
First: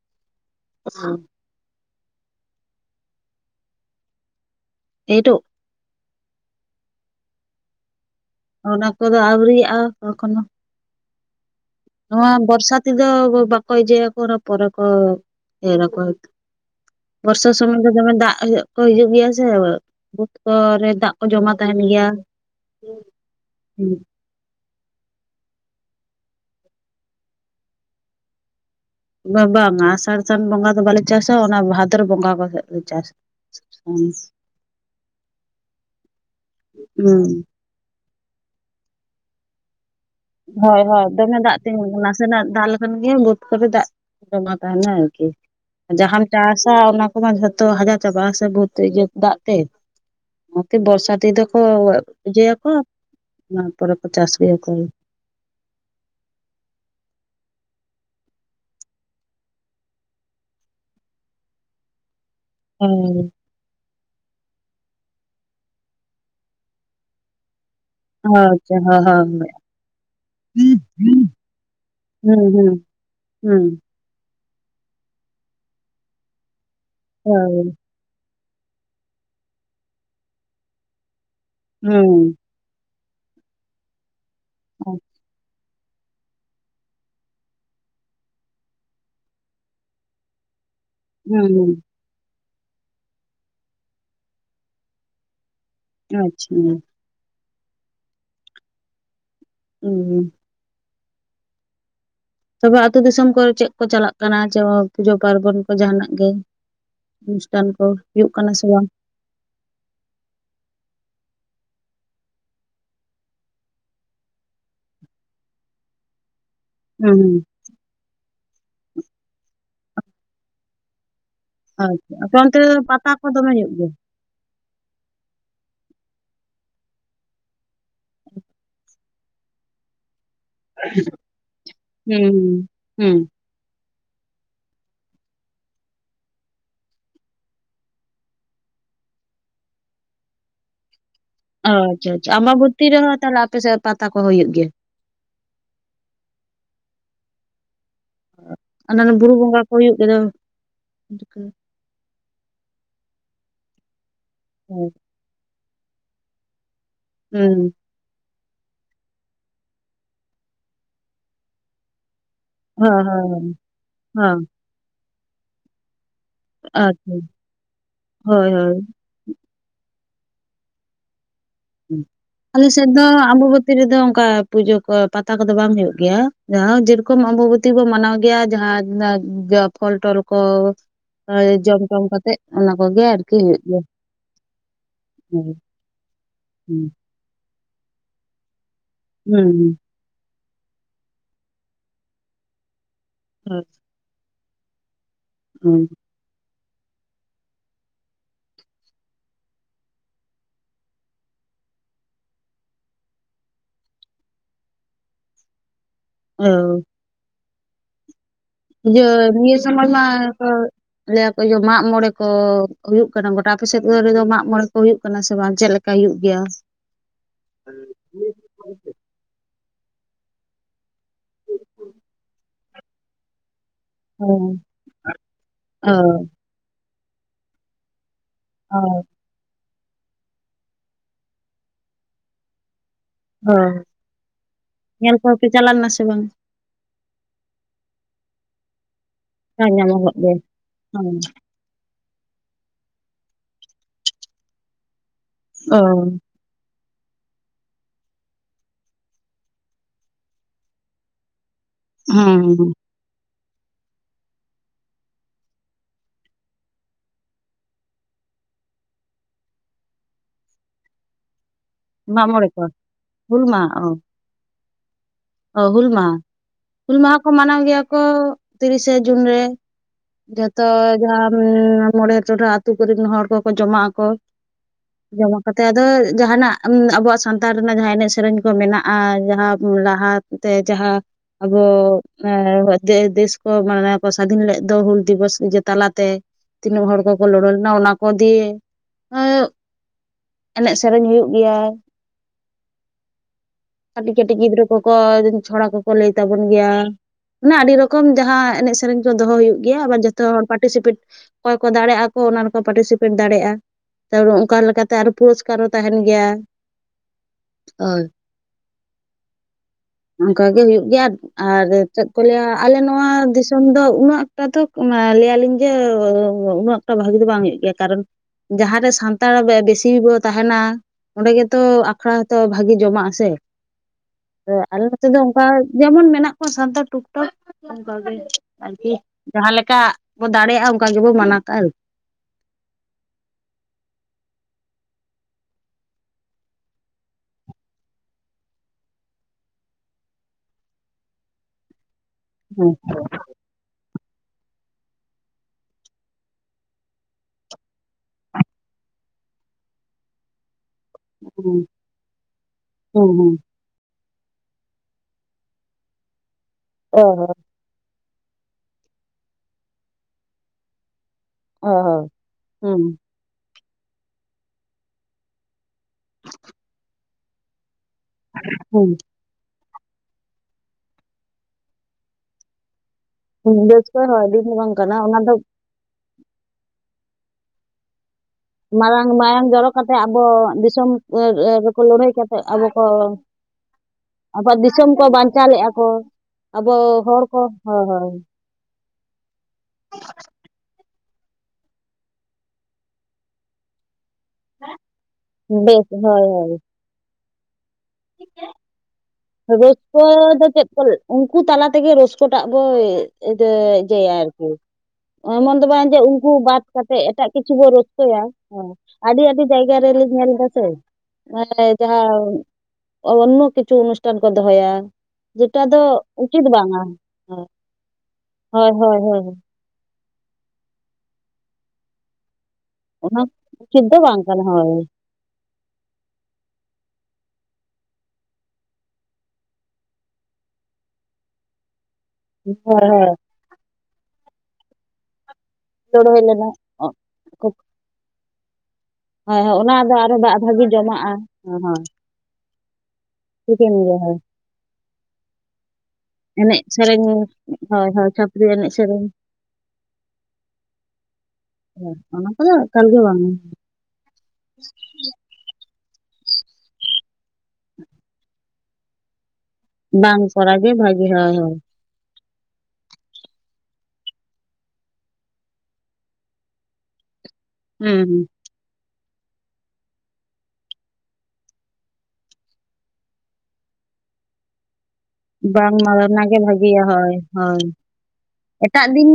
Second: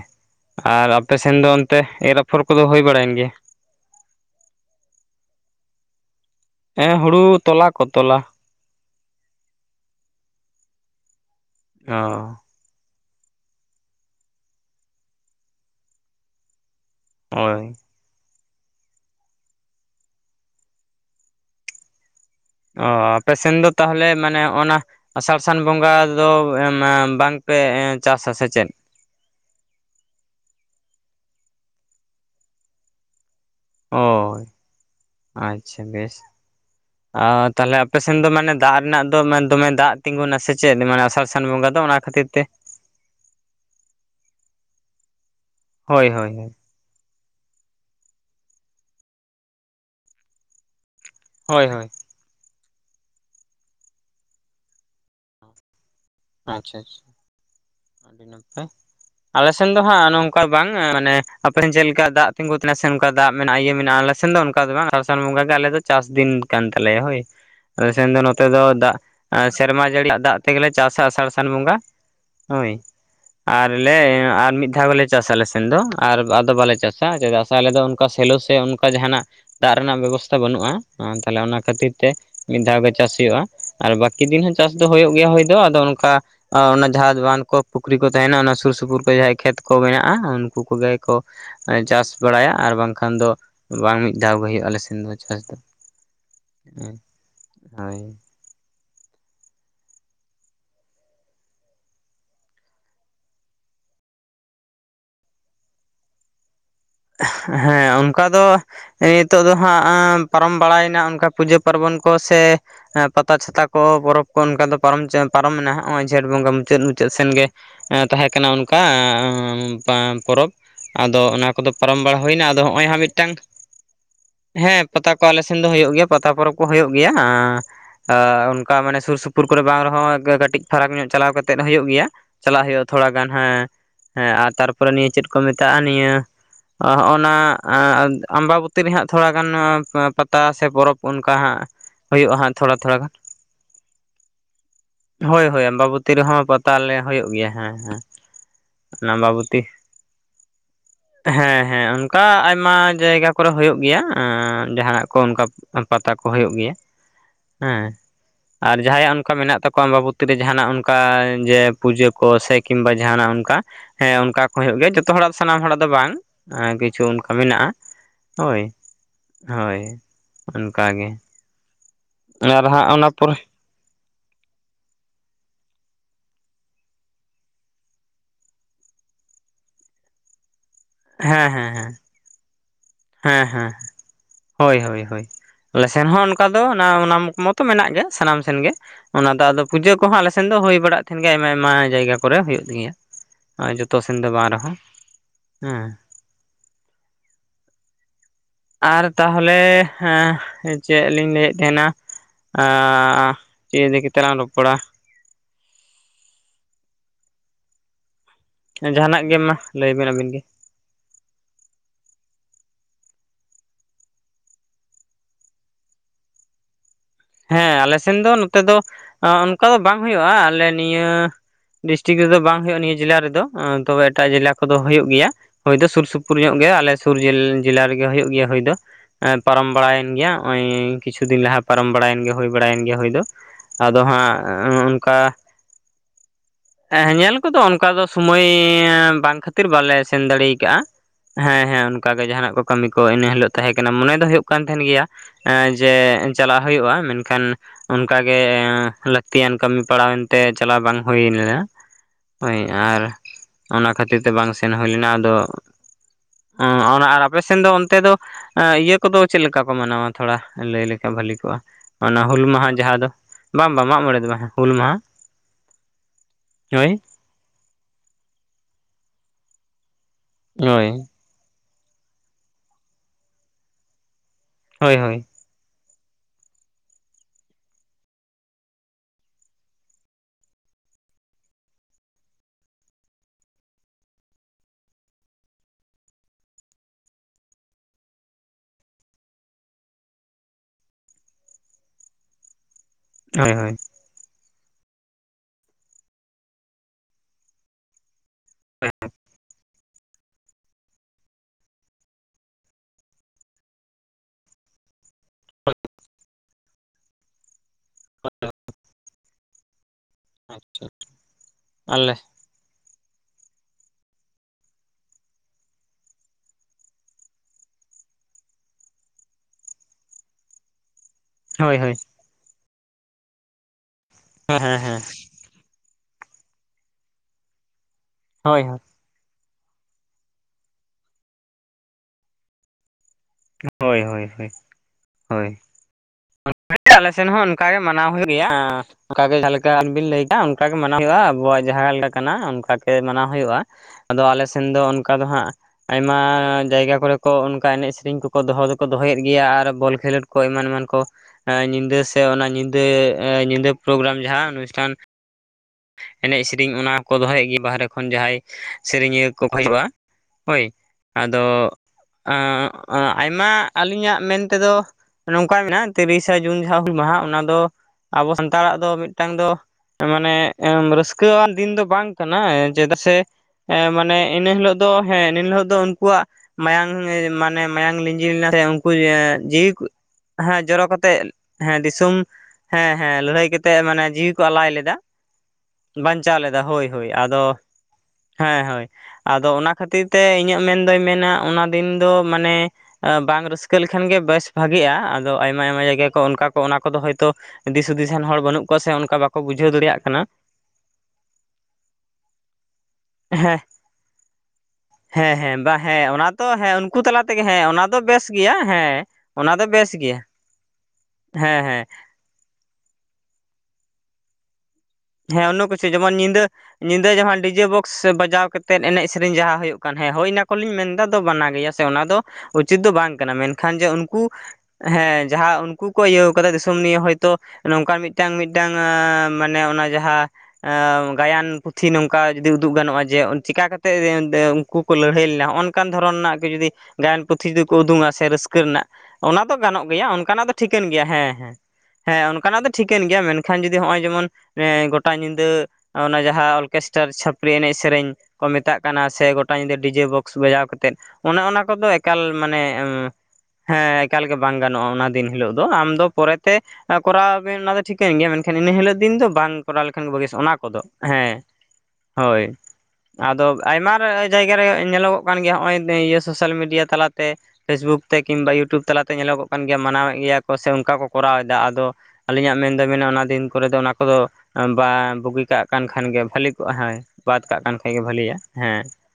ᱟᱨ ᱟᱯᱮ ᱥᱮᱱ ᱫᱚ ᱚᱱᱛᱮ ᱮᱨ ᱟᱯᱷᱚᱨ ᱠᱚᱫᱚ ᱦᱳᱭ ᱵᱟᱲᱟᱭᱮᱱ ᱜᱮᱭᱟ? [inaudible] ᱦᱮᱸ ᱦᱩᱲᱩ ᱛᱚᱞᱟ ᱠᱚ ᱛᱚᱞᱟ, ᱚᱱᱟ ᱠᱚᱫᱚ ᱟᱹᱣᱨᱤᱭᱟᱜᱼᱟ, ᱮᱠᱷᱚᱱᱳ ᱾ ᱚ ᱱᱚᱣᱟ ᱵᱚᱨᱥᱟ ᱛᱮ ᱫᱚ ᱵᱟᱠᱚ [inaudible] ᱠᱚ ᱯᱚᱨᱚᱠᱚ ᱮᱲᱟᱠᱚ [unintelligible] ᱵᱚᱨᱥᱟ ᱦᱳᱭ ᱥᱚᱢᱚᱭ ᱫᱚ, ᱫᱚᱢᱮ ᱫᱟᱜ ᱠᱚ [unintelligible] ᱦᱤᱡᱩᱜ ᱜᱮᱭᱟ ᱥᱮ, ᱵᱩᱫᱽ [unintelligible] ᱠᱚᱨᱮ ᱫᱟᱜ ᱠᱚ ᱡᱚᱢᱟ ᱛᱟᱦᱮᱱ ᱜᱮᱭᱟ᱾ ᱚ ᱟᱯᱮ ᱥᱮᱱ ᱫᱚ ᱛᱟᱦᱚᱞᱮ ᱢᱟᱱᱮ ᱚᱱᱟ, ᱟᱥᱟᱲ ᱥᱟᱱ ᱵᱚᱸᱜᱟ ᱫᱚ [inaudible] ᱵᱟᱝᱯᱮ ᱪᱟᱥᱟ ᱥᱮ ᱪᱮᱫ? ᱵᱟᱝ ᱵᱟᱝ ᱵᱟᱝ ᱟᱥᱟᱲ ᱥᱟᱱ ᱵᱚᱸᱜᱟ ᱫᱚ ᱵᱟᱞᱮ ᱪᱟᱥᱟ ᱚᱱᱟ ᱵᱷᱟᱫᱚᱨ ᱵᱚᱸᱜᱟ ᱠᱚᱛᱮ ᱞᱮ ᱪᱟᱥᱟ᱾ ᱚ, ᱟᱪᱪᱷᱟ ᱵᱮᱹᱥ, ᱦᱩᱸ ᱟᱨᱼᱼ ᱛᱟᱦᱚᱞᱮ ᱟᱯᱮ ᱥᱮᱱ ᱫᱚ ᱢᱟᱱᱮ ᱫᱟᱜ ᱨᱮᱱᱟᱜ ᱫᱚ ᱢᱟᱱᱮ ᱫᱚᱢᱮ ᱫᱟᱜ᱾ ᱛᱤᱸᱜᱩᱱᱟ ᱥᱮ ᱪᱮᱫ ᱦᱚᱭ ᱢᱟᱱᱮ ᱦᱚᱭ ᱟᱥᱟᱲ ᱫᱚᱢᱮ ᱥᱟᱱ ᱫᱟᱜ ᱵᱚᱸᱜᱟ ᱫᱚ ᱛᱤᱸᱜᱩᱱ ᱚᱱᱟ ᱠᱷᱟᱹᱛᱤᱨ ᱱᱟᱥᱮᱱᱟᱜ ᱛᱮ ᱫᱟᱜ ᱞᱮᱠᱷᱟᱱ ᱜᱮ ᱵᱟᱹᱫᱽ ᱠᱚᱨᱮ ᱫᱟᱜ᱾ ᱛᱚᱸᱵᱟ ᱛᱟᱦᱮᱱᱟ ᱟᱨᱠᱤ, ᱦᱳᱭ ᱡᱟᱦᱟᱸᱢ ᱦᱳᱭ ᱪᱟᱥᱼᱼ ᱚᱱᱟ ᱚᱱᱟ ᱠᱚᱢᱟ ᱡᱷᱚᱛᱚ ᱦᱟᱡᱟ ᱪᱟᱵᱟᱜᱼᱟ ᱥᱮ [unintelligible] ᱵᱟᱹᱫᱽ ᱫᱟᱜ ᱛᱮ ᱾ ᱱᱚᱛᱮ ᱵᱚᱨᱥᱟᱛᱤ ᱫᱚᱠᱚ ᱦᱳᱭ ᱦᱳᱭ ᱯᱩᱡᱟᱹᱭᱟᱠᱚ, ᱱᱚᱣᱟᱯᱚᱨᱮ ᱠᱚ ᱪᱟᱥ ᱜᱮᱭᱟᱠᱚ ᱾ ᱟᱪᱪᱷᱟ ᱟᱪᱪᱷᱟ [unintelligible] ᱟᱞᱮ ᱥᱮᱱ ᱫᱚ ᱦᱟᱸᱜ ᱱᱚᱝᱠᱟ ᱵᱟᱝᱟ, ᱢᱟᱱᱮ ᱟᱯᱮᱥᱮᱱ ᱪᱮᱫ ᱞᱮᱠᱟ ᱫᱟᱜᱼᱼ ᱛᱤᱸᱜᱩᱣᱟᱛᱮ ᱱᱟᱥᱮ ᱱᱚᱝᱠᱟ ᱦᱳᱭ ᱫᱟᱜᱼᱼ ᱚᱱᱟ ᱤᱭᱟᱹ ᱢᱮᱱᱟᱜᱼᱟ ᱟᱞᱮ ᱥᱮᱱ ᱫᱚ ᱚᱱᱠᱟ ᱫᱚ ᱵᱟᱝ ᱟᱥᱟᱲ ᱵᱚᱸᱜᱟ ᱜᱮ ᱟᱞᱮ ᱫᱚ ᱪᱟᱥ ᱫᱤᱱ ᱠᱟᱱ ᱛᱟᱞᱮᱭᱟ ᱦᱚᱭ ᱾ ᱟᱞᱮ ᱥᱮᱱ ᱫᱚ ᱱᱚᱛᱮ ᱫᱚ ᱟᱪᱪᱷᱟ ᱫᱟᱜ ᱦᱳᱭ ᱦᱳᱭ ᱟ ᱥᱮᱨᱢᱟ ᱡᱟᱹᱲᱤᱭᱟᱜ ᱫᱟᱜ ᱛᱮᱜᱮᱞᱮᱼᱼ ᱟᱥᱟᱲ ᱥᱟᱱ ᱵᱚᱸᱜᱟ ᱦᱩᱸ ᱦᱩᱸ ᱦᱚᱭ ᱦᱩᱸ ᱟᱨᱼᱼ ᱞᱮ ᱟᱨ ᱢᱤᱫ ᱫᱷᱟᱣ ᱜᱮᱞᱮ ᱪᱟᱥᱟ ᱟᱞᱮ ᱥᱮᱱ ᱫᱚ, ᱟᱨ ᱟᱫᱚ ᱵᱟᱞᱮ ᱪᱟᱥᱟ ᱪᱮᱫᱟᱜ ᱥᱮ ᱦᱳᱭ ᱟᱞᱮ ᱫᱚᱼᱼ ᱚᱠᱟ ᱥᱮᱞᱚ ᱥᱮ ᱚᱱᱠᱟ ᱡᱟᱸᱦᱟᱱᱟᱜ, ᱫᱟᱜ ᱨᱮᱱᱟᱜ ᱵᱮᱵᱚᱥᱛᱷᱟ ᱵᱟᱹᱱᱩᱜᱼᱟ ᱛᱟᱦᱞᱮ ᱚᱱᱟ ᱠᱷᱟᱹᱛᱤᱨ ᱛᱮᱼᱼ ᱢᱤᱫ ᱫᱷᱟᱣ ᱜᱮ ᱪᱟᱥ ᱦᱩᱭᱩᱜᱼᱟ, ᱟᱨ ᱵᱟᱹᱠᱤ ᱫᱤᱱ ᱦᱚᱸ ᱪᱟᱥ ᱫᱚ ᱦᱩᱸ ᱦᱩᱭᱩᱜ ᱜᱮᱭᱟ᱾ ᱦᱩᱭ ᱫᱚ ᱟᱫᱚ ᱚᱱᱠᱟᱼᱼ ᱟᱨ ᱚᱱᱟ ᱡᱟᱦᱟᱸ ᱵᱟᱸᱫᱷ ᱠᱚ ᱯᱩᱠᱷᱨᱤ ᱠᱚ ᱛᱟᱦᱮᱱᱟ ᱚᱱᱟ ᱥᱩᱨ ᱥᱩᱯᱩᱨ ᱠᱚᱨᱮ ᱡᱟᱦᱟᱸᱭ ᱠᱷᱮᱛ ᱠᱚ ᱢᱮᱱᱟᱜᱼᱟ, ᱩᱱᱠᱩ ᱠᱚᱜᱮᱼᱼ ᱠᱚ ᱦᱩᱸ ᱪᱟᱥ ᱵᱟᱲᱟᱭᱟ ᱟᱨ ᱵᱟᱝᱠᱷᱟᱱ ᱫᱚ, ᱵᱟᱝ ᱢᱤᱫ ᱫᱷᱟᱣ ᱜᱮ ᱦᱩᱭᱩᱜᱼᱟ ᱟᱞᱮ ᱥᱮᱱ ᱫᱚ ᱪᱟᱥ ᱫᱚ ᱾ ᱟᱪᱪᱷᱟ ᱦᱮᱸ ᱦᱚᱭ ᱩᱸᱻᱦᱩᱸ ᱛᱚᱵᱮ ᱟᱹᱛᱩ ᱫᱤᱥᱚᱢ ᱠᱚᱨᱮ ᱪᱮᱫ ᱠᱚ ᱪᱟᱞᱟᱜ ᱠᱟᱱᱟ, ᱪᱮ ᱯᱩᱡᱟᱹ ᱯᱟᱨᱵᱚᱱ ᱠᱚ ᱡᱟᱦᱟᱱᱟᱜ ᱜᱮᱼᱼ ᱦᱮᱸ ᱚᱱᱠᱟ ᱫᱚᱼ ᱥᱮ ᱵᱟᱝ? ᱮᱸ ᱱᱤᱛᱚᱜ ᱫᱚ ᱦᱟᱸᱜ, ᱯᱟᱨᱚᱢ ᱵᱟᱲᱟᱭᱮᱱᱟ ᱚᱱᱠᱟ ᱯᱩᱡᱟᱹ ᱯᱟᱨᱵᱚᱱ ᱠᱚ ᱥᱮᱼᱼ ᱦᱮᱸ ᱯᱟᱛᱟ-ᱪᱷᱟᱛᱟ ᱠᱚ ᱯᱚᱨᱚᱵᱽ ᱠᱚ ᱚᱱᱠᱟ ᱫᱚ ᱯᱟᱨᱚᱢ ᱪᱮ ᱯᱟᱨᱚᱢᱮᱱᱟ ᱦᱟᱸᱜ ᱦᱚᱜᱼᱚᱭ ᱡᱷᱮᱸᱴ ᱵᱚᱸᱜᱟ᱾ ᱡᱟᱹᱛ ᱢᱩᱪᱟᱹᱫ ᱦᱩᱸ ᱦᱩᱸ᱾ ᱥᱮᱱᱜᱮ ᱛᱟᱦᱮᱸᱠᱟᱱᱟ ᱚᱱᱠᱟ ᱟᱻ ᱯᱚᱨᱚᱵᱽ ᱟᱫᱚ ᱚᱱᱟᱼᱼ ᱠᱚᱫᱚ ᱯᱟᱨᱚᱢ ᱟᱪᱪᱷᱟ ᱵᱟᱲᱟ ᱟᱯᱮ ᱦᱩᱭᱱᱟ, ᱚᱱᱛᱮ ᱟᱫᱚ ᱫᱚ ᱦᱚᱜᱼᱚᱭ ᱦᱟᱸᱜ ᱯᱟᱛᱟ ᱠᱚ ᱢᱤᱫᱴᱟᱝᱼᱼ ᱫᱚᱢᱮ ᱦᱩᱭᱩᱜ ᱜᱮᱭᱟ? ᱦᱮᱸ ᱯᱟᱛᱟ ᱠᱚ ᱟᱞᱮ ᱥᱮᱱ ᱫᱚ ᱦᱩᱭᱩᱜ ᱜᱮᱭᱟ ᱯᱟᱛᱟ ᱯᱚᱨᱚᱵᱽ ᱠᱚ ᱦᱩᱭᱩᱜ ᱜᱮᱭᱟ ᱟᱸᱻ ᱟᱻ ᱚᱱᱠᱟ ᱢᱟᱱᱮ ᱥᱩᱨᱼᱥᱩᱯᱩᱨ ᱠᱚᱨᱮ ᱵᱟᱝ ᱨᱮᱦᱚᱸ ᱜᱟᱹ ᱠᱟᱹᱴᱤᱡ, ᱯᱷᱟᱨᱟᱠ ᱧᱚᱜ ᱪᱟᱞᱟᱣ ᱠᱟᱛᱮᱜ ᱦᱩᱭᱩᱜ ᱜᱮᱭᱟ ᱪᱟᱞᱟᱜ ᱦᱩᱸ ᱦᱩᱭᱩᱜᱼᱟ ᱛᱷᱚᱲᱟ ᱦᱩᱸ᱾ ᱜᱟᱱ ᱦᱮᱸ ᱦᱮᱸ ᱟᱨ ᱛᱟᱨᱯᱚᱨᱮ ᱱᱤᱭᱟᱹ ᱪᱮᱫ ᱠᱚ ᱢᱮᱛᱟᱜᱼᱟ ᱱᱤᱭᱟᱹ ᱟᱦ ᱱᱚᱜ-ᱚ ᱱᱟ ᱟ ᱟᱢᱵᱟᱵᱚᱛᱤ ᱨᱮᱦᱟᱸᱜ ᱛᱷᱚᱲᱟ ᱜᱟᱱ ᱯᱟᱛᱟ ᱥᱮ ᱯᱚᱨᱚᱵᱽ ᱚᱱᱠᱟ ᱦᱟᱸᱜ ᱚ ᱟᱪᱪᱷᱟ ᱟᱪᱪᱷᱟ ᱦᱩᱭᱩᱜᱼᱟ ᱦᱟᱸᱜ ᱛᱷᱚᱲᱟ ᱟᱢᱵᱟᱵᱩᱛᱤ ᱛᱷᱚᱲᱟ ᱜᱟᱱ ᱨᱮᱦᱚᱸ ᱛᱟᱦᱞᱮ ᱟᱯᱮ ᱥᱮᱫ ᱯᱟᱛᱟ ᱠᱚ ᱦᱩᱭᱩᱜ ᱜᱮᱭᱟ, ᱦᱚᱭ ᱦᱚᱭ ᱟᱢᱵᱟᱵᱚᱛᱤ ᱨᱮᱦᱚᱸ ᱯᱟᱛᱟ ᱞᱮ ᱦᱩᱭᱩᱜ ᱜᱮᱭᱟ ᱦᱮᱸ ᱦᱮᱸ ᱚᱱᱟᱫᱚ ᱵᱩᱨᱩ ᱵᱚᱸᱜᱟ ᱠᱚ ᱦᱩᱭᱩᱜ ᱜᱮ ᱫᱚ- ᱦᱮᱸ ᱦᱮᱸ ᱚᱱᱠᱟ ᱟᱭᱢᱟ ᱡᱟᱭᱜᱟ ᱠᱚᱨᱮ ᱦᱩᱭᱩᱜ ᱜᱮᱭᱟ ᱟᱸᱻ ᱦᱳᱭ ᱡᱟᱦᱟᱸᱱᱟᱜ ᱠᱚ ᱚᱱᱠᱟ ᱯᱟᱛᱟ ᱠᱚ ᱦᱩᱭᱩᱜ ᱜᱮᱭᱟ ᱦᱩᱸ ᱦᱮᱸ, ᱟᱨ ᱡᱟᱦᱟᱸᱭᱟᱜ ᱚᱱᱠᱟ ᱢᱮᱱᱟᱜ ᱛᱟᱠᱚᱣᱟ ᱟᱢᱵᱟᱵᱩᱛᱤ ᱨᱮ ᱡᱟᱦᱟᱱᱟᱜ ᱚᱱᱠᱟ ᱡᱮ ᱯᱩᱡᱟᱹ ᱠᱚ ᱥᱮ ᱦᱳᱭ ᱠᱤᱢᱵᱟ ᱡᱟᱦᱟᱱᱟᱜ ᱦᱳᱭ ᱚᱱᱠᱟ ᱦᱮᱸ ᱦᱳᱭ ᱚᱱᱠᱟ ᱠᱚ ᱦᱩᱭᱩᱜ ᱜᱮᱭᱟ ᱡᱚᱛᱚ ᱦᱚᱲᱟᱜ ᱥᱟᱱᱟᱢ ᱦᱚᱲ ᱟᱜ ᱫᱚ ᱵᱟᱝ ᱟᱸ ᱠᱤᱪᱷᱩ ᱟᱪᱪᱷᱟ ᱚᱱᱠᱟ ᱢᱮᱱᱟᱜᱼᱟ ᱦᱳᱭ ᱦᱚᱭ ᱦᱳᱭ᱾ ᱦᱚᱭ ᱚᱱᱠᱟ ᱜᱮ, ᱟᱞᱮ ᱥᱮᱫ ᱫᱚ ᱟᱢᱵᱟᱵᱚᱛ ᱨᱮᱫᱚ ᱚᱱᱠᱟ ᱯᱩᱡᱟᱹ ᱠᱚ ᱯᱟᱛᱟ ᱠᱚᱫᱚ ᱵᱟᱝ ᱦᱩᱭᱩᱜ ᱜᱮᱭᱟ ᱢᱟᱦᱟᱸ ᱡᱮᱨᱚᱠᱚᱢ ᱚᱢᱵᱟᱵᱚᱛᱤ ᱵᱚ ᱢᱟᱱᱟᱣ ᱜᱮᱭᱟ ᱡᱟᱦᱟᱸ ᱚᱱᱟ ᱡᱟ ᱯᱷᱚᱞ-ᱴᱚᱞ ᱠᱚ ᱦᱮᱸ ᱦᱮᱸ ᱦᱮᱸ ᱡᱚᱢ-ᱴᱚᱢ ᱠᱟᱛᱮᱜ, ᱚᱱᱟ ᱠᱚᱜᱮ ᱟᱨᱠᱤ ᱦᱮᱸ ᱦᱩᱭᱩᱜ ᱦᱮᱸ ᱜᱮᱭᱟ ᱦᱳᱭ ᱦᱳᱭ ᱦᱳᱭ ᱦᱚᱭ, ᱟᱞᱮ ᱥᱮᱱ ᱦᱚᱸ ᱚᱱᱠᱟ ᱫᱚ ᱚᱱᱟ ᱚᱱᱟ ᱢᱚᱛᱚ ᱢᱮᱱᱟᱜ ᱜᱮᱭᱟ ᱥᱟᱱᱟᱢ ᱥᱮᱱ ᱜᱮ ᱚᱱᱟ ᱫᱚ ᱟᱫᱚ ᱦᱩᱸ ᱯᱩᱡᱟᱹ ᱠᱚᱦᱚᱸ ᱟᱞᱮᱥᱮᱱ ᱫᱚ ᱦᱩᱭ ᱵᱟᱲᱟᱜ ᱴᱷᱮᱱ ᱜᱮ ᱟᱭᱢᱟ ᱟᱭᱢᱟ ᱡᱟᱭᱜᱟ ᱠᱚᱨᱮ ᱦᱩᱭᱩᱜ ᱜᱮᱭᱟ ᱦᱳᱭ ᱡᱚᱛᱚ ᱥᱮᱱ ᱫᱚ ᱵᱟᱝ ᱨᱮᱦᱚᱸ, ᱦᱮᱸ ᱦᱩᱸ ᱟᱨ ᱛᱟᱦᱚᱞᱮ ᱦᱮᱸᱜ ᱪᱮᱫ ᱞᱤᱧ ᱞᱟᱹᱭᱮᱫ ᱛᱟᱦᱮᱱᱟ, ᱟᱻ ᱪᱮᱫ ᱤᱫᱤ ᱠᱟᱛᱮ ᱞᱟᱝ ᱨᱚᱯᱚᱲᱟ, ᱟᱣ ᱤᱭᱟᱹ ᱡᱟᱦᱟᱱᱟᱜ ᱜᱮ ᱱᱤᱭᱟᱹ ᱥᱚᱢᱚᱭ ᱞᱟᱹᱭ ᱢᱟ ᱵᱮᱱ ᱟᱹᱵᱤᱱ ᱜᱮ ᱠᱟᱹᱡ, ᱞᱟᱹᱭᱟᱠᱚ ᱡᱮ ᱢᱟᱜ ᱢᱚᱬᱮ ᱠᱚ ᱦᱩᱭᱩᱜ ᱠᱟᱱᱟ ᱜᱚᱴᱟ ᱟᱯᱮ ᱥᱮᱫ ᱠᱚᱨᱮᱫᱚ ᱢᱟᱜ ᱢᱚᱬᱮ ᱠᱚ ᱦᱩᱭᱩᱜ ᱠᱟᱱᱟ ᱥᱮ ᱵᱟᱝ ᱪᱮᱫ ᱞᱮᱠᱟ ᱵᱟᱭ ᱦᱩᱭᱩᱜ ᱜᱮᱭᱟ, ᱦᱮᱸ ᱟᱞᱮ ᱥᱮᱱ ᱫᱚ ᱱᱚᱛᱮ ᱫᱚ ᱚᱱᱠᱟ ᱫᱚ ᱵᱟᱝ ᱦᱩᱭᱩᱜᱼᱟ ᱟᱞᱮ ᱱᱤᱭᱟᱹ ᱰᱤᱥᱴᱤᱠ ᱨᱮᱫᱚ ᱵᱟᱝ ᱦᱩᱭᱩᱜᱼᱟ ᱱᱤᱭᱟᱹ ᱡᱤᱞᱟ ᱨᱮᱫᱚ ᱟᱸ ᱛᱚᱵᱮ ᱮᱴᱟᱜ ᱡᱤᱞᱟ ᱦᱳᱭ ᱠᱚᱫᱚ ᱦᱩᱭᱩᱜ ᱜᱮᱭᱟ ᱦᱳᱭ ᱛᱚ ᱚ ᱥᱩᱨ-ᱥᱩᱯᱩᱨ ᱧᱚᱜ ᱜᱮᱭᱟ ᱟᱞᱮ ᱥᱩᱨ ᱡᱤᱞ ᱡᱤᱞᱟ ᱨᱮᱜᱮ ᱦᱩᱭᱩᱜ ᱜᱮᱭᱟ, ᱦᱳᱭ ᱫᱚ ᱚ ᱯᱟᱨᱚᱢ ᱵᱟᱲᱟᱭᱮᱱ ᱜᱮᱭᱟ ᱱᱚᱜᱼᱚᱭ ᱠᱤᱪᱷᱩ ᱫᱤᱱ ᱞᱟᱦᱟ ᱯᱟᱨᱚᱢ ᱵᱟᱲᱟᱭᱮᱱ ᱜᱮᱭᱟ ᱦᱩᱭ ᱵᱟᱲᱟᱭᱮᱱ ᱜᱮᱭᱟ ᱦᱭ ᱫᱚ᱾ ᱚ ᱟᱫᱚ ᱦᱟᱸᱜ ᱧᱮᱞ ᱚᱱᱠᱟ, ᱠᱚᱦᱚᱸ ᱯᱮ ᱪᱟᱞᱟᱣ ᱞᱮᱱᱟ ᱥᱮ ᱵᱟᱝ ᱦᱮᱸ ᱧᱮᱞ ᱠᱚᱫᱚ ᱚᱱᱠᱟ ᱫᱚ ᱥᱚᱢᱚᱭ ᱵᱟᱝ ᱠᱷᱟᱹᱛᱤᱨ ᱵᱟᱞᱮ ᱧᱟᱢᱚᱜᱚᱜ ᱥᱮᱱ ᱜᱮ ᱫᱟᱲᱮ ᱟᱠᱟᱫᱟᱼᱟ ᱦᱮᱸ ᱦᱮᱸ ᱚᱱᱠᱟᱜ ᱜᱮ ᱡᱟᱦᱟᱸᱱᱟᱜ ᱠᱚ ᱠᱟᱹᱢᱤ ᱠᱚ ᱤᱱᱟᱹ ᱦᱤᱞᱳᱜ ᱛᱟᱦᱮᱸ ᱠᱟᱱᱟ ᱢᱚᱱᱮ ᱫᱚ ᱦᱩᱭᱩᱜ ᱠᱟᱱ ᱛᱟᱦᱮᱱ ᱜᱮᱭᱟ ᱡᱮ ᱚ ᱪᱟᱞᱟᱜ ᱦᱩᱭᱩᱜᱼᱟ ᱢᱮᱱᱠᱷᱟᱱ ᱚᱱᱠᱟᱜᱮ ᱞᱟᱹᱠᱛᱤᱭᱟᱱ ᱠᱟᱹᱢᱤ ᱯᱟᱲᱟᱣᱮᱱᱛᱮ ᱪᱟᱞᱟᱣ ᱵᱟᱝ ᱦᱩᱭ ᱞᱮᱱᱟ, ᱦᱳᱭ ᱦᱮᱸ ᱟᱨ ᱚᱱᱟ ᱠᱷᱟᱹᱛᱤᱨ ᱛᱮ ᱵᱟᱝ ᱥᱮᱱ ᱦᱩᱭ ᱞᱮᱱᱟ ᱟᱫᱚ, ᱚᱸ ᱚᱱᱟ ᱟᱨ ᱟᱯᱮᱥᱱ ᱫᱚ ᱚᱱᱛᱮ ᱫᱚ? ᱤᱭᱟᱹ ᱠᱚᱫᱚ ᱪᱮᱫ ᱞᱮᱠᱟ ᱠᱚ ᱢᱟᱱᱟᱣᱟ ᱛᱷᱚᱲᱟ ᱞᱟᱹᱭ ᱞᱮᱠᱷᱟᱱ ᱵᱷᱟᱞᱤ ᱠᱚᱜᱼᱟ, ᱚᱱᱟ ᱢᱟᱜ ᱦᱩᱞ ᱢᱚᱬᱮ ᱠᱚ ᱢᱟᱦᱟ ᱡᱟᱦᱟᱸ ᱫᱚ ᱦᱩᱞ ᱵᱟᱝ ᱢᱟᱦᱟ ᱵᱟᱝ ᱚ ᱢᱟᱜ ᱢᱚᱬᱮ ᱫᱚ ᱵᱟᱝ ᱦᱩᱞ ᱢᱟᱦᱟ᱾ ᱚ ᱦᱩᱞ ᱢᱟᱦᱟ ᱦᱳᱭ ᱦᱩᱞ ᱢᱟᱦᱟ ᱠᱚ ᱢᱟᱱᱟᱣ ᱜᱮᱭᱟ ᱠᱚ ᱛᱤᱨᱤᱥᱮ ᱡᱩᱱ ᱨᱮ, ᱡᱚᱛᱚ ᱦᱳᱭ ᱡᱟᱦᱟᱸ ᱨᱮ ᱢᱚᱬᱮ ᱴᱚᱴᱷᱟ ᱟᱹᱛᱩᱳ ᱠᱚᱨᱮᱱ ᱦᱚᱲ ᱠᱚᱠᱚ ᱡᱚᱢᱟᱜ ᱟᱠᱚ, ᱦᱳᱭ ᱦᱳᱭ ᱡᱚᱢᱟ ᱠᱟᱛᱮ ᱟᱫᱚ ᱡᱟᱦᱟᱱᱟᱜ ᱟᱵᱚᱣᱟᱜ ᱥᱟᱱᱛᱟᱲ ᱨᱮᱱᱟᱜ ᱡᱟᱦᱟᱸ ᱮᱱᱮᱡ ᱥᱮᱨᱮᱧ ᱠᱚ ᱢᱮᱱᱟᱜᱼᱟ ᱡᱟᱦᱟᱸ ᱞᱟᱦᱟ ᱮᱱ ᱛᱮ ᱡᱟᱦᱟᱸ ᱟᱵᱚ ᱮᱸ ᱫᱮᱥ ᱠᱚ ᱢᱟᱱᱮ ᱠᱚ ᱥᱟᱹᱫᱷᱤᱱ ᱞᱮᱫ ᱫᱚ ᱦᱩᱞ ᱫᱤᱵᱚᱥ ᱛᱟᱞᱟᱛᱮ, ᱛᱤᱱᱟᱹᱜ ᱦᱚᱲ ᱠᱚᱠᱚ ᱞᱚᱲᱚ ᱞᱮᱱᱟ ᱚᱱᱟ ᱠᱚ ᱫᱤᱭᱮ, ᱮᱻ ᱮᱱᱮᱡ ᱥᱮᱨᱮᱧ ᱦᱩᱭᱩᱜ ᱜᱮᱭᱟ ᱦᱳᱭ ᱦᱳᱭ ᱠᱟᱹᱴᱤᱡ ᱠᱟᱹᱴᱤᱡ ᱜᱤᱫᱽᱨᱟᱹ ᱠᱚᱼᱠᱚ ᱪᱷᱚᱲᱟ ᱠᱚᱼᱠᱚ ᱞᱟᱹᱭ ᱛᱟᱵᱚᱱ ᱜᱮᱭᱟ ᱢᱟᱱᱮ ᱟᱹᱰᱤ ᱨᱚᱠᱚᱢ ᱡᱟᱦᱟᱸ ᱮᱱᱮᱡ ᱥᱮᱨᱮᱧ ᱠᱚ ᱫᱚᱦᱚ ᱦᱩᱭᱩᱜ ᱜᱮᱭᱟ ᱟᱵᱟᱨ ᱡᱚᱛᱚ ᱦᱚᱲ ᱯᱟᱴᱤᱥᱤᱯᱮᱴ ᱚᱠᱚᱭ ᱠᱚ ᱫᱟᱲᱮᱭᱟᱜ ᱟᱠᱚ ᱚᱱᱟ ᱨᱮᱠᱚ ᱯᱟᱟᱨᱴᱤᱥᱤᱯᱮᱴ ᱫᱟᱲᱮᱭᱟᱜᱼᱟ ᱛ ᱚᱱᱠᱟ ᱞᱮᱠᱟ ᱛᱮ ᱟᱨ ᱯᱩᱨᱚᱥᱠᱟᱨ ᱦᱚᱸ ᱛᱟᱦᱮᱱ ᱜᱮᱭᱟ [inaudible] [inaudible] ᱚᱱᱠᱟᱜᱮ ᱦᱩᱭᱩᱜ ᱜᱮᱭᱟ ᱾ ᱟᱨ ᱪᱮᱫ ᱟᱞᱮ ᱠᱚ ᱞᱟᱹᱭᱟ? ᱟᱞᱮ ᱱᱚᱣᱟ ᱫᱤᱥᱚᱢ ᱫᱚ ᱩᱱᱟᱹᱜ ᱴᱟᱜ ᱛᱚ ᱞᱟᱹᱭᱟᱞᱤᱧ ᱡᱮ ᱩᱱᱟᱹᱜ ᱛᱚ ᱵᱷᱟᱜᱤ ᱫᱚ ᱵᱟᱝ ᱦᱩᱭᱩᱜ ᱜᱮᱭᱟ ᱠᱟᱨᱚᱱ ᱡᱟᱦᱟᱸᱨᱮ ᱥᱟᱱᱛᱟᱲ ᱵᱮᱥᱤ ᱵᱚ ᱛᱟᱦᱮᱱᱟ, ᱚᱸᱰᱮ ᱜᱮᱛᱚ ᱦᱳᱭ ᱦᱳᱭ ᱟᱠᱷᱲᱟ ᱛᱚ ᱵᱷᱟᱜᱤ ᱡᱚᱢᱟᱜ ᱟᱥᱮ ᱾ ᱦᱮᱸ ᱦᱮᱸ ᱟᱞᱮ ᱦᱮᱸ ᱱᱚᱛᱮ ᱫᱚ ᱚᱱᱠᱟ ᱡᱮᱢᱚᱱ ᱢᱮᱱᱟᱜ ᱠᱚᱣᱟ ᱥᱟᱱᱛᱟᱲ ᱴᱩᱠ ᱴᱟᱠ ᱚᱱᱠᱟᱜᱮ ᱦᱳᱭ ᱟᱨᱠᱤ, ᱡᱟᱦᱟᱸ ᱞᱮᱠᱟ ᱵᱚ ᱫᱟᱲᱮᱭᱟᱜᱼᱟ ᱚᱱᱠᱟ ᱜᱮᱵᱚ ᱢᱟᱱᱟᱣᱚᱠᱟᱜᱼᱟ ᱟᱨ ᱦᱳᱭ ᱦᱳᱭ ᱦᱳᱭ ᱦᱳᱭ ᱚᱱᱠᱟᱜ ᱟᱞᱮ ᱥᱮᱱ ᱦᱚᱸ ᱚᱱᱠᱟᱜ ᱜᱮ ᱢᱟᱱᱟᱣ ᱦᱩᱭᱩᱜ ᱜᱮᱭᱟ ᱾ ᱮᱸ ᱚᱱᱠᱟᱜᱮ ᱡᱟᱦᱟᱸ ᱞᱮᱠᱟ ᱵᱤᱱ ᱞᱟᱹᱭᱠᱮᱜᱼᱟ ᱚᱱᱠᱟ ᱜᱮ ᱢᱟᱱᱟᱣᱦᱩᱭᱩᱜᱼᱟ ᱟᱵᱚᱣᱟᱜ ᱡᱟᱦᱟᱸ ᱞᱮᱠᱟ ᱠᱟᱱᱟ ᱦᱩᱸ ᱚᱱᱠᱟᱜᱮ ᱢᱟᱱᱟᱣ ᱦᱩᱭᱩᱜᱼᱟ ᱾ ᱟᱫᱚ ᱟᱞᱮᱥᱱ ᱫᱚ ᱚᱱᱠᱟ ᱫᱚ ᱦᱟᱸᱜ ᱟᱭᱢᱟ ᱡᱟᱭᱜᱟ ᱠᱚᱨᱮ ᱠᱚ ᱚᱱᱠᱟ ᱮᱱᱮᱡ ᱥᱮᱨᱮᱧ ᱠᱚ ᱠᱚ ᱫᱚᱦᱚ ᱫᱚᱠᱚ ᱫᱚᱦᱚᱭᱮᱫ ᱜᱮᱭᱟ ᱟᱨ ᱵᱚᱞ ᱠᱷᱮᱞᱳᱰ ᱠᱚ ᱮᱢᱟᱱ ᱮᱢᱟᱱ ᱠᱚ, ᱧᱤᱫᱟᱹ ᱥᱮ ᱚᱱᱟ ᱧᱤᱫᱟᱹ ᱦᱩᱸ ᱧᱤᱫᱟᱹ ᱯᱨᱳᱜᱨᱟᱢ ᱡᱟᱦᱟᱸ ᱚᱱᱩᱥᱴᱷᱟᱱ ᱮᱱᱮᱡ ᱥᱮᱨᱮᱧ ᱚᱱᱟ ᱚ ᱠᱚ ᱦᱚᱸ ᱫᱚᱦᱚᱭ ᱜᱮ ᱵᱟᱦᱨᱮ ᱠᱷᱚᱱ ᱡᱟᱦᱟᱸᱭ ᱥᱮᱨᱮᱧᱤᱭᱟᱹ ᱠᱚ ᱵᱷᱟᱜᱤ ᱵᱟ ᱦᱳᱭ ᱾ ᱟᱫᱚ ᱚ ᱟᱸ ᱦᱚᱸ ᱟᱸ ᱟᱭᱢᱟ ᱟᱹᱞᱤᱧᱟᱜ ᱢᱮᱱ ᱛᱮᱫᱚ ᱱᱚᱝᱠᱟ ᱢᱮᱱᱟᱜᱼᱟ ᱛᱤᱨᱤᱥᱟ ᱡᱩᱱ ᱡᱟᱦᱟᱸ ᱦᱩᱞ ᱢᱟᱦᱟ ᱚᱱᱟ ᱫᱚ ᱟᱵᱚ ᱥᱟᱱᱛᱟᱲᱟᱜ ᱫᱚ ᱦᱩᱸ ᱢᱤᱫᱴᱟᱝ ᱫᱚ ᱢᱟᱱᱮ ᱨᱟᱹᱥᱠᱟᱹᱣᱱ ᱫᱤᱱ ᱫᱚ ᱵᱟᱝ ᱠᱟᱱᱟ, ᱪᱮᱫᱟᱜ ᱥᱮ ᱦᱩᱸ ᱮᱸ ᱨᱟᱹᱥᱠᱟᱹ ᱢᱟᱱᱮ ᱦᱚᱸ ᱟᱹᱰᱤ ᱤᱱᱟᱹ ᱵᱟᱝ ᱦᱤᱞᱳᱜ ᱫᱚ ᱠᱟᱱᱟ ᱚᱱᱟ ᱦᱮᱸ ᱮᱱᱹ ᱦᱤᱞᱳᱜ ᱫᱚ ᱩᱱᱠᱩᱣᱟᱜ ᱢᱟᱭᱟᱝ ᱢᱟᱱᱮ ᱢᱟᱭᱟᱝ ᱞᱤᱸᱡᱤᱱᱟ ᱥᱮ ᱩᱱᱠᱩ ᱢᱟᱨᱟᱝ ᱢᱟᱭᱟᱝ ᱡᱚᱨᱚ ᱡᱤᱣᱤ ᱠᱟᱛᱮ ᱟᱵᱚ ᱦᱮᱸ ᱡᱚᱨᱚ ᱫᱤᱥᱚᱢ ᱠᱟᱛᱮᱜ ᱨᱮᱠᱚ ᱦᱮᱸ ᱞᱟᱹᱲᱦᱟᱹᱭ ᱫᱤᱥᱚᱢ ᱠᱟᱛᱮ ᱟᱵᱚ ᱠᱚ ᱦᱮᱸ ᱦᱮᱸ ᱞᱟᱹᱲᱦᱟᱹᱭ ᱠᱟᱛᱮ ᱛᱮ ᱢᱟᱱᱮ ᱡᱤᱣᱤ ᱠᱚ ᱟᱵᱚᱣᱟᱜ ᱟᱞᱟᱭ ᱫᱤᱥᱚᱢ ᱞᱮᱫᱟ ᱠᱚ ᱵᱟᱧᱪᱟᱣ ᱞᱮᱫᱼᱟ ᱠᱚ ᱵᱟᱧᱪᱟᱣ ᱞᱮᱫᱟ ᱟᱵᱚ ᱦᱳᱭ ᱦᱳ ᱦᱚᱲ ᱠᱚ ᱟᱫᱚ ᱦᱳᱭ ᱦᱳᱭ ᱦᱮᱸ ᱦᱳᱭ ᱟᱫᱚ ᱚᱱᱟ ᱠᱷᱟᱹᱛᱤᱨ ᱛᱮ ᱤᱧᱟᱹᱜ ᱢᱮᱱ ᱫᱚ ᱢᱮᱱᱟ ᱚᱱᱟ ᱫᱤᱱ ᱫᱚ ᱢᱟᱱᱮ ᱵᱟᱝ ᱨᱟᱹᱥᱠᱟᱹ ᱞᱮᱠᱷᱟᱱ ᱜᱮ ᱵᱮᱥ ᱵᱷᱟᱜᱤᱜᱼᱟ, ᱟᱫᱚ ᱟᱭᱢᱟ - ᱟᱭᱢᱟ ᱵᱮᱥ ᱡᱟᱭᱜᱟ ᱠᱚ ᱦᱳᱭ ᱚᱱᱠᱟ ᱦᱳᱭ ᱠᱚ ᱚᱱᱟ ᱠᱚᱫᱚ ᱦᱚᱭ ᱛᱚ ᱫᱤᱥ ᱦᱩᱫᱤᱥ ᱦᱟᱱ ᱦᱚᱲ ᱵᱟᱹᱱᱩᱜ ᱠᱚᱣᱟ ᱥᱮ ᱚᱱᱠᱟ ᱵᱟ ᱠᱚ ᱵᱩᱡᱷᱟᱹᱣ ᱫᱟᱲᱮᱭᱟᱜ ᱼᱼ [inaudible] ᱩᱱᱠᱩ ᱛᱟᱞᱟ ᱛᱮᱜᱮ ᱨᱟᱹᱥᱠᱟᱹ ᱴᱟᱜ ᱵᱚ ᱤᱫᱟᱹ ᱦᱮᱸ ᱤᱭᱟᱹᱭᱟ ᱟᱨᱠᱤ ᱾ ᱦᱮᱸ ᱮᱢᱚᱱ ᱦᱮᱸ ᱫᱚ ᱵᱟ ᱵᱟᱝ ᱡᱮ ᱦᱮᱸ ᱚᱱᱟ ᱩᱱᱠᱩ ᱫᱚ ᱵᱟᱫᱽ ᱦᱮᱸ ᱠᱟᱛᱮᱜ ᱩᱱᱠᱩ ᱛᱟᱞᱟ ᱮᱴᱟᱜ ᱛᱮᱜᱮ ᱠᱤᱪᱷᱩ ᱦᱮᱸ ᱵᱚ ᱚᱱᱟ ᱫᱚ ᱨᱟᱹᱥᱠᱟᱹᱭᱟ ᱵᱮᱥ ᱜᱮᱭᱟ ᱦᱮᱸ ᱟᱹᱰᱤ ᱟᱹᱰᱤ ᱚᱱᱟ ᱫᱚ ᱡᱟᱭᱜᱟ ᱨᱮ ᱵᱮᱥ ᱞᱤᱧ ᱜᱮᱭᱟ ᱧᱮᱞ ᱫᱟᱥᱮ, ᱦᱮᱸ ᱢᱟᱱᱮ ᱦᱮᱸ ᱡᱟᱦᱟᱸᱼᱼ ᱚᱱᱱᱳ ᱠᱤᱪᱷᱩ ᱚᱱᱩᱥᱴᱷᱟᱱ ᱠᱚ ᱫᱚᱦᱚᱭᱟ ᱾ ᱦᱮᱸ ᱚᱱᱱᱳ ᱠᱤᱪᱷᱩ ᱡᱮᱢᱚᱱ ᱧᱤᱫᱟᱹ ᱧᱤᱫᱟᱹ ᱡᱟᱦᱟᱸ ᱰᱤᱡᱮ ᱵᱚᱠᱥ ᱵᱟᱡᱟᱣ ᱦᱳᱭ ᱠᱟᱛᱮᱜ ᱦᱳᱭ ᱮᱱᱮᱡᱽ ᱦᱳᱭ ᱥᱮᱸᱨᱮᱸᱧ ᱡᱟᱦᱟᱸ ᱦᱩᱭᱩᱜ ᱼᱼ ᱠᱟᱱ ᱦᱮ ᱦᱳᱭ ᱚᱱᱟ ᱠᱚᱞᱤᱧ ᱢᱮᱱᱫᱟ ᱫᱚ ᱵᱟᱱᱟ ᱜᱮᱭᱟ ᱥᱮ ᱚᱱᱟ ᱫᱚ? ᱩᱪᱤᱛ ᱫᱚ ᱵᱟᱝ ᱚᱱᱟ ᱠᱟᱱᱟ ᱢᱮᱱᱠᱷᱟᱱ ᱩᱪᱤᱛ ᱡᱮ ᱫᱚ ᱩᱱᱠᱩ ᱵᱟᱝ ᱠᱟᱱᱟ ᱦᱳᱭ ᱦᱮᱸ ᱡᱟᱦᱟᱸ ᱩᱱᱠᱩᱼᱼ ᱠᱚ ᱤᱭᱟᱹᱣ ᱠᱟᱫᱟ ᱫᱤᱥᱚᱢ ᱱᱤᱭᱮ ᱦᱳᱭᱛᱳ ᱱᱚᱝᱠᱟ ᱢᱤᱫᱴᱟᱝ ᱢᱤᱫᱴᱟᱝ ᱟᱸ ᱢᱟᱱᱮ ᱚᱱᱟᱼᱼ ᱡᱟᱦᱟᱸ ᱟᱸ ᱜᱟᱭᱟᱱ ᱯᱩᱛᱷᱤ ᱱᱚᱝᱠᱟ ᱡᱩᱫᱤ ᱦᱳᱭ ᱩᱫᱩᱜ ᱜᱟᱱᱚᱜᱼᱟ ᱦᱳᱭ ᱡᱮ ᱪᱤᱠᱟ ᱠᱟᱼᱼ ᱛᱮ ᱫᱮ ᱩᱝᱠᱩ ᱠᱚ ᱞᱟᱹᱲᱦᱟᱹᱭ ᱞᱮᱱᱟ ᱦᱚᱜᱼᱚᱱ ᱠᱟᱱ ᱫᱷᱚᱨᱚᱱ ᱞᱟᱹᱲᱦᱟᱹᱭ ᱨᱮᱱᱟᱜ ᱞᱮᱱᱟ ᱡᱩᱫᱤ ᱦᱳᱭ ᱼᱼ ᱜᱟᱭᱟᱱ ᱯᱩᱛᱷᱤ ᱫᱚᱠᱚ ᱩᱸᱫᱩᱝᱟ ᱥᱮ ᱨᱟᱹᱥᱠᱟᱹ ᱨᱮᱱᱟᱜ ᱚᱱᱟ ᱫᱚ ᱦᱳᱭ ᱜᱟᱱᱚᱜ ᱜᱮᱭᱟ, ᱟᱨᱚ ᱫᱟᱜ ᱚᱱᱠᱟᱱᱟᱜ ᱫᱚ ᱵᱷᱟᱹᱜᱤ ᱴᱷᱤᱠᱟᱹᱱ ᱜᱮᱭᱟ ᱾ ᱡᱚᱢᱟᱜᱼᱟ ᱦᱮᱸ ᱦᱳᱭ ᱦᱮᱸ ᱦᱮᱸ ᱚᱱᱠᱟᱱᱟᱜ ᱫᱚ ᱴᱷᱤᱠᱟᱹᱱ ᱜᱮᱭᱟ, ᱢᱮᱱᱠᱷᱟᱱ ᱴᱷᱤᱠᱟᱹᱱ ᱡᱩᱫᱤ ᱜᱮᱭᱟ ᱦᱚᱜᱼᱚᱭ ᱦᱳᱭ ᱡᱮᱢᱚᱱ ᱮᱸ ᱜᱚᱴᱟ ᱧᱤᱫᱟᱹᱼᱼ ᱚᱱᱟ ᱡᱟᱦᱟᱸ ᱮᱱᱮᱡ ᱚᱨᱠᱮᱥᱴᱟᱨ ᱥᱮᱨᱮᱧ ᱪᱷᱟᱯᱨᱤ ᱮᱱᱮᱡ ᱦᱳᱭ ᱦᱳᱭ ᱥᱮᱸᱨᱮᱸᱧ ᱪᱷᱟᱹᱯᱨᱤ ᱠᱚ ᱮᱱᱮᱡ ᱢᱮᱛᱟᱜ ᱥᱮᱨᱮᱧ ᱠᱟᱱᱟ, ᱥᱮ ᱜᱚᱴᱟ ᱧᱤᱫᱟᱹ ᱰᱤᱡᱮ ᱵᱚᱠᱥ ᱵᱟᱡᱟᱣ ᱠᱟᱛᱮᱫᱼᱼ ᱚᱱᱮ ᱚᱱᱟ ᱠᱚᱫᱚ ᱦᱳᱭ ᱮᱠᱟᱞ ᱚᱱᱟ ᱠᱚᱫᱚ ᱢᱟᱱᱮ ᱮᱠᱟᱞ ᱩᱸ ᱜᱮ ᱵᱟᱝ ᱼᱼ ᱦᱮᱸ ᱮᱠᱟᱞ ᱜᱮ ᱵᱟᱝ ᱜᱟᱱᱚᱜᱼᱟ, ᱚᱱᱟ ᱫᱤᱱ ᱦᱤᱞᱳᱜ ᱫᱚ ᱟᱢ ᱫᱚ ᱯᱚᱨᱮᱛᱮᱼᱼ ᱟ ᱠᱚᱨᱟᱣ ᱵᱤᱱ ᱚᱱᱟ ᱫᱚ ᱴᱷᱤᱠᱟᱹᱱ ᱜᱮᱭᱟ, ᱢᱮᱱᱠᱷᱟᱱ ᱤᱱᱟᱹ ᱦᱤᱞᱳᱜ ᱫᱤᱱ ᱫᱚ ᱵᱟᱝᱼᱼ ᱠᱚᱨᱟᱣ ᱞᱮᱠᱷᱟᱱ ᱜᱮ ᱵᱟᱝ ᱵᱟᱹᱜᱮᱥ ᱚᱱᱟ ᱠᱚᱨᱟᱣ ᱜᱮ ᱠᱚᱫᱚ ᱵᱷᱟᱜᱤ ᱦᱳᱭ ᱦᱮᱸ ᱦᱳᱭ ᱦᱳᱭ ᱟᱫᱚ ᱟᱭᱢᱟᱨ ᱡᱟᱭᱜᱟᱨᱮ ᱧᱮᱞᱚ ᱜᱚᱜ ᱠᱟᱱ ᱜᱮᱭᱟ, ᱱᱚᱜᱼᱚᱭ ᱤᱭᱟᱹ ᱥᱳᱥᱟᱞ ᱢᱤᱰᱤᱭᱟ ᱛᱟᱞᱟᱛᱮ ᱾ ᱦᱩᱸ ᱯᱷᱮᱥᱵᱩᱠ ᱛᱮ ᱦᱩᱸ ᱠᱤᱝᱵᱟ ᱤᱭᱩᱴᱩᱵᱽ ᱛᱟᱞᱟᱛᱮ ᱧᱮᱞᱚᱜᱚᱜ ᱠᱟᱱ ᱜᱮᱭᱟ, ᱢᱟᱱᱟᱣᱮᱫ ᱜᱮᱭᱟ ᱠᱚ ᱥᱮ ᱚᱱᱠᱟ ᱠᱚ ᱠᱚᱨᱟᱣ ᱮᱫᱟ ᱟᱫᱚ ᱟᱹᱞᱤᱧᱟᱜ ᱢᱮᱱ ᱫᱚ ᱢᱮᱱᱟ ᱚᱱᱟ ᱫᱤᱱ ᱠᱚᱨᱮ ᱫᱚ ᱚᱱᱟ ᱠᱚᱫᱚ ᱵᱟ ᱵᱩᱜᱤ ᱠᱟᱜ ᱵᱟᱝ ᱠᱟᱱ ᱠᱷᱟᱱ ᱢᱟᱞᱚᱴ ᱜᱮ ᱚᱱᱟᱜᱮ ᱵᱷᱟᱹᱞᱤ ᱠᱚᱜᱼᱟ ᱵᱷᱟᱜᱤᱭᱟ ᱦᱳᱭ ᱵᱟᱫᱽ ᱦᱳᱭ ᱠᱟᱜ ᱠᱟᱱ ᱠᱷᱟᱢ ᱜᱮ ᱵᱷᱟᱹᱞᱤᱭᱟ ᱾ ᱮᱴᱟᱜ ᱫᱤᱱ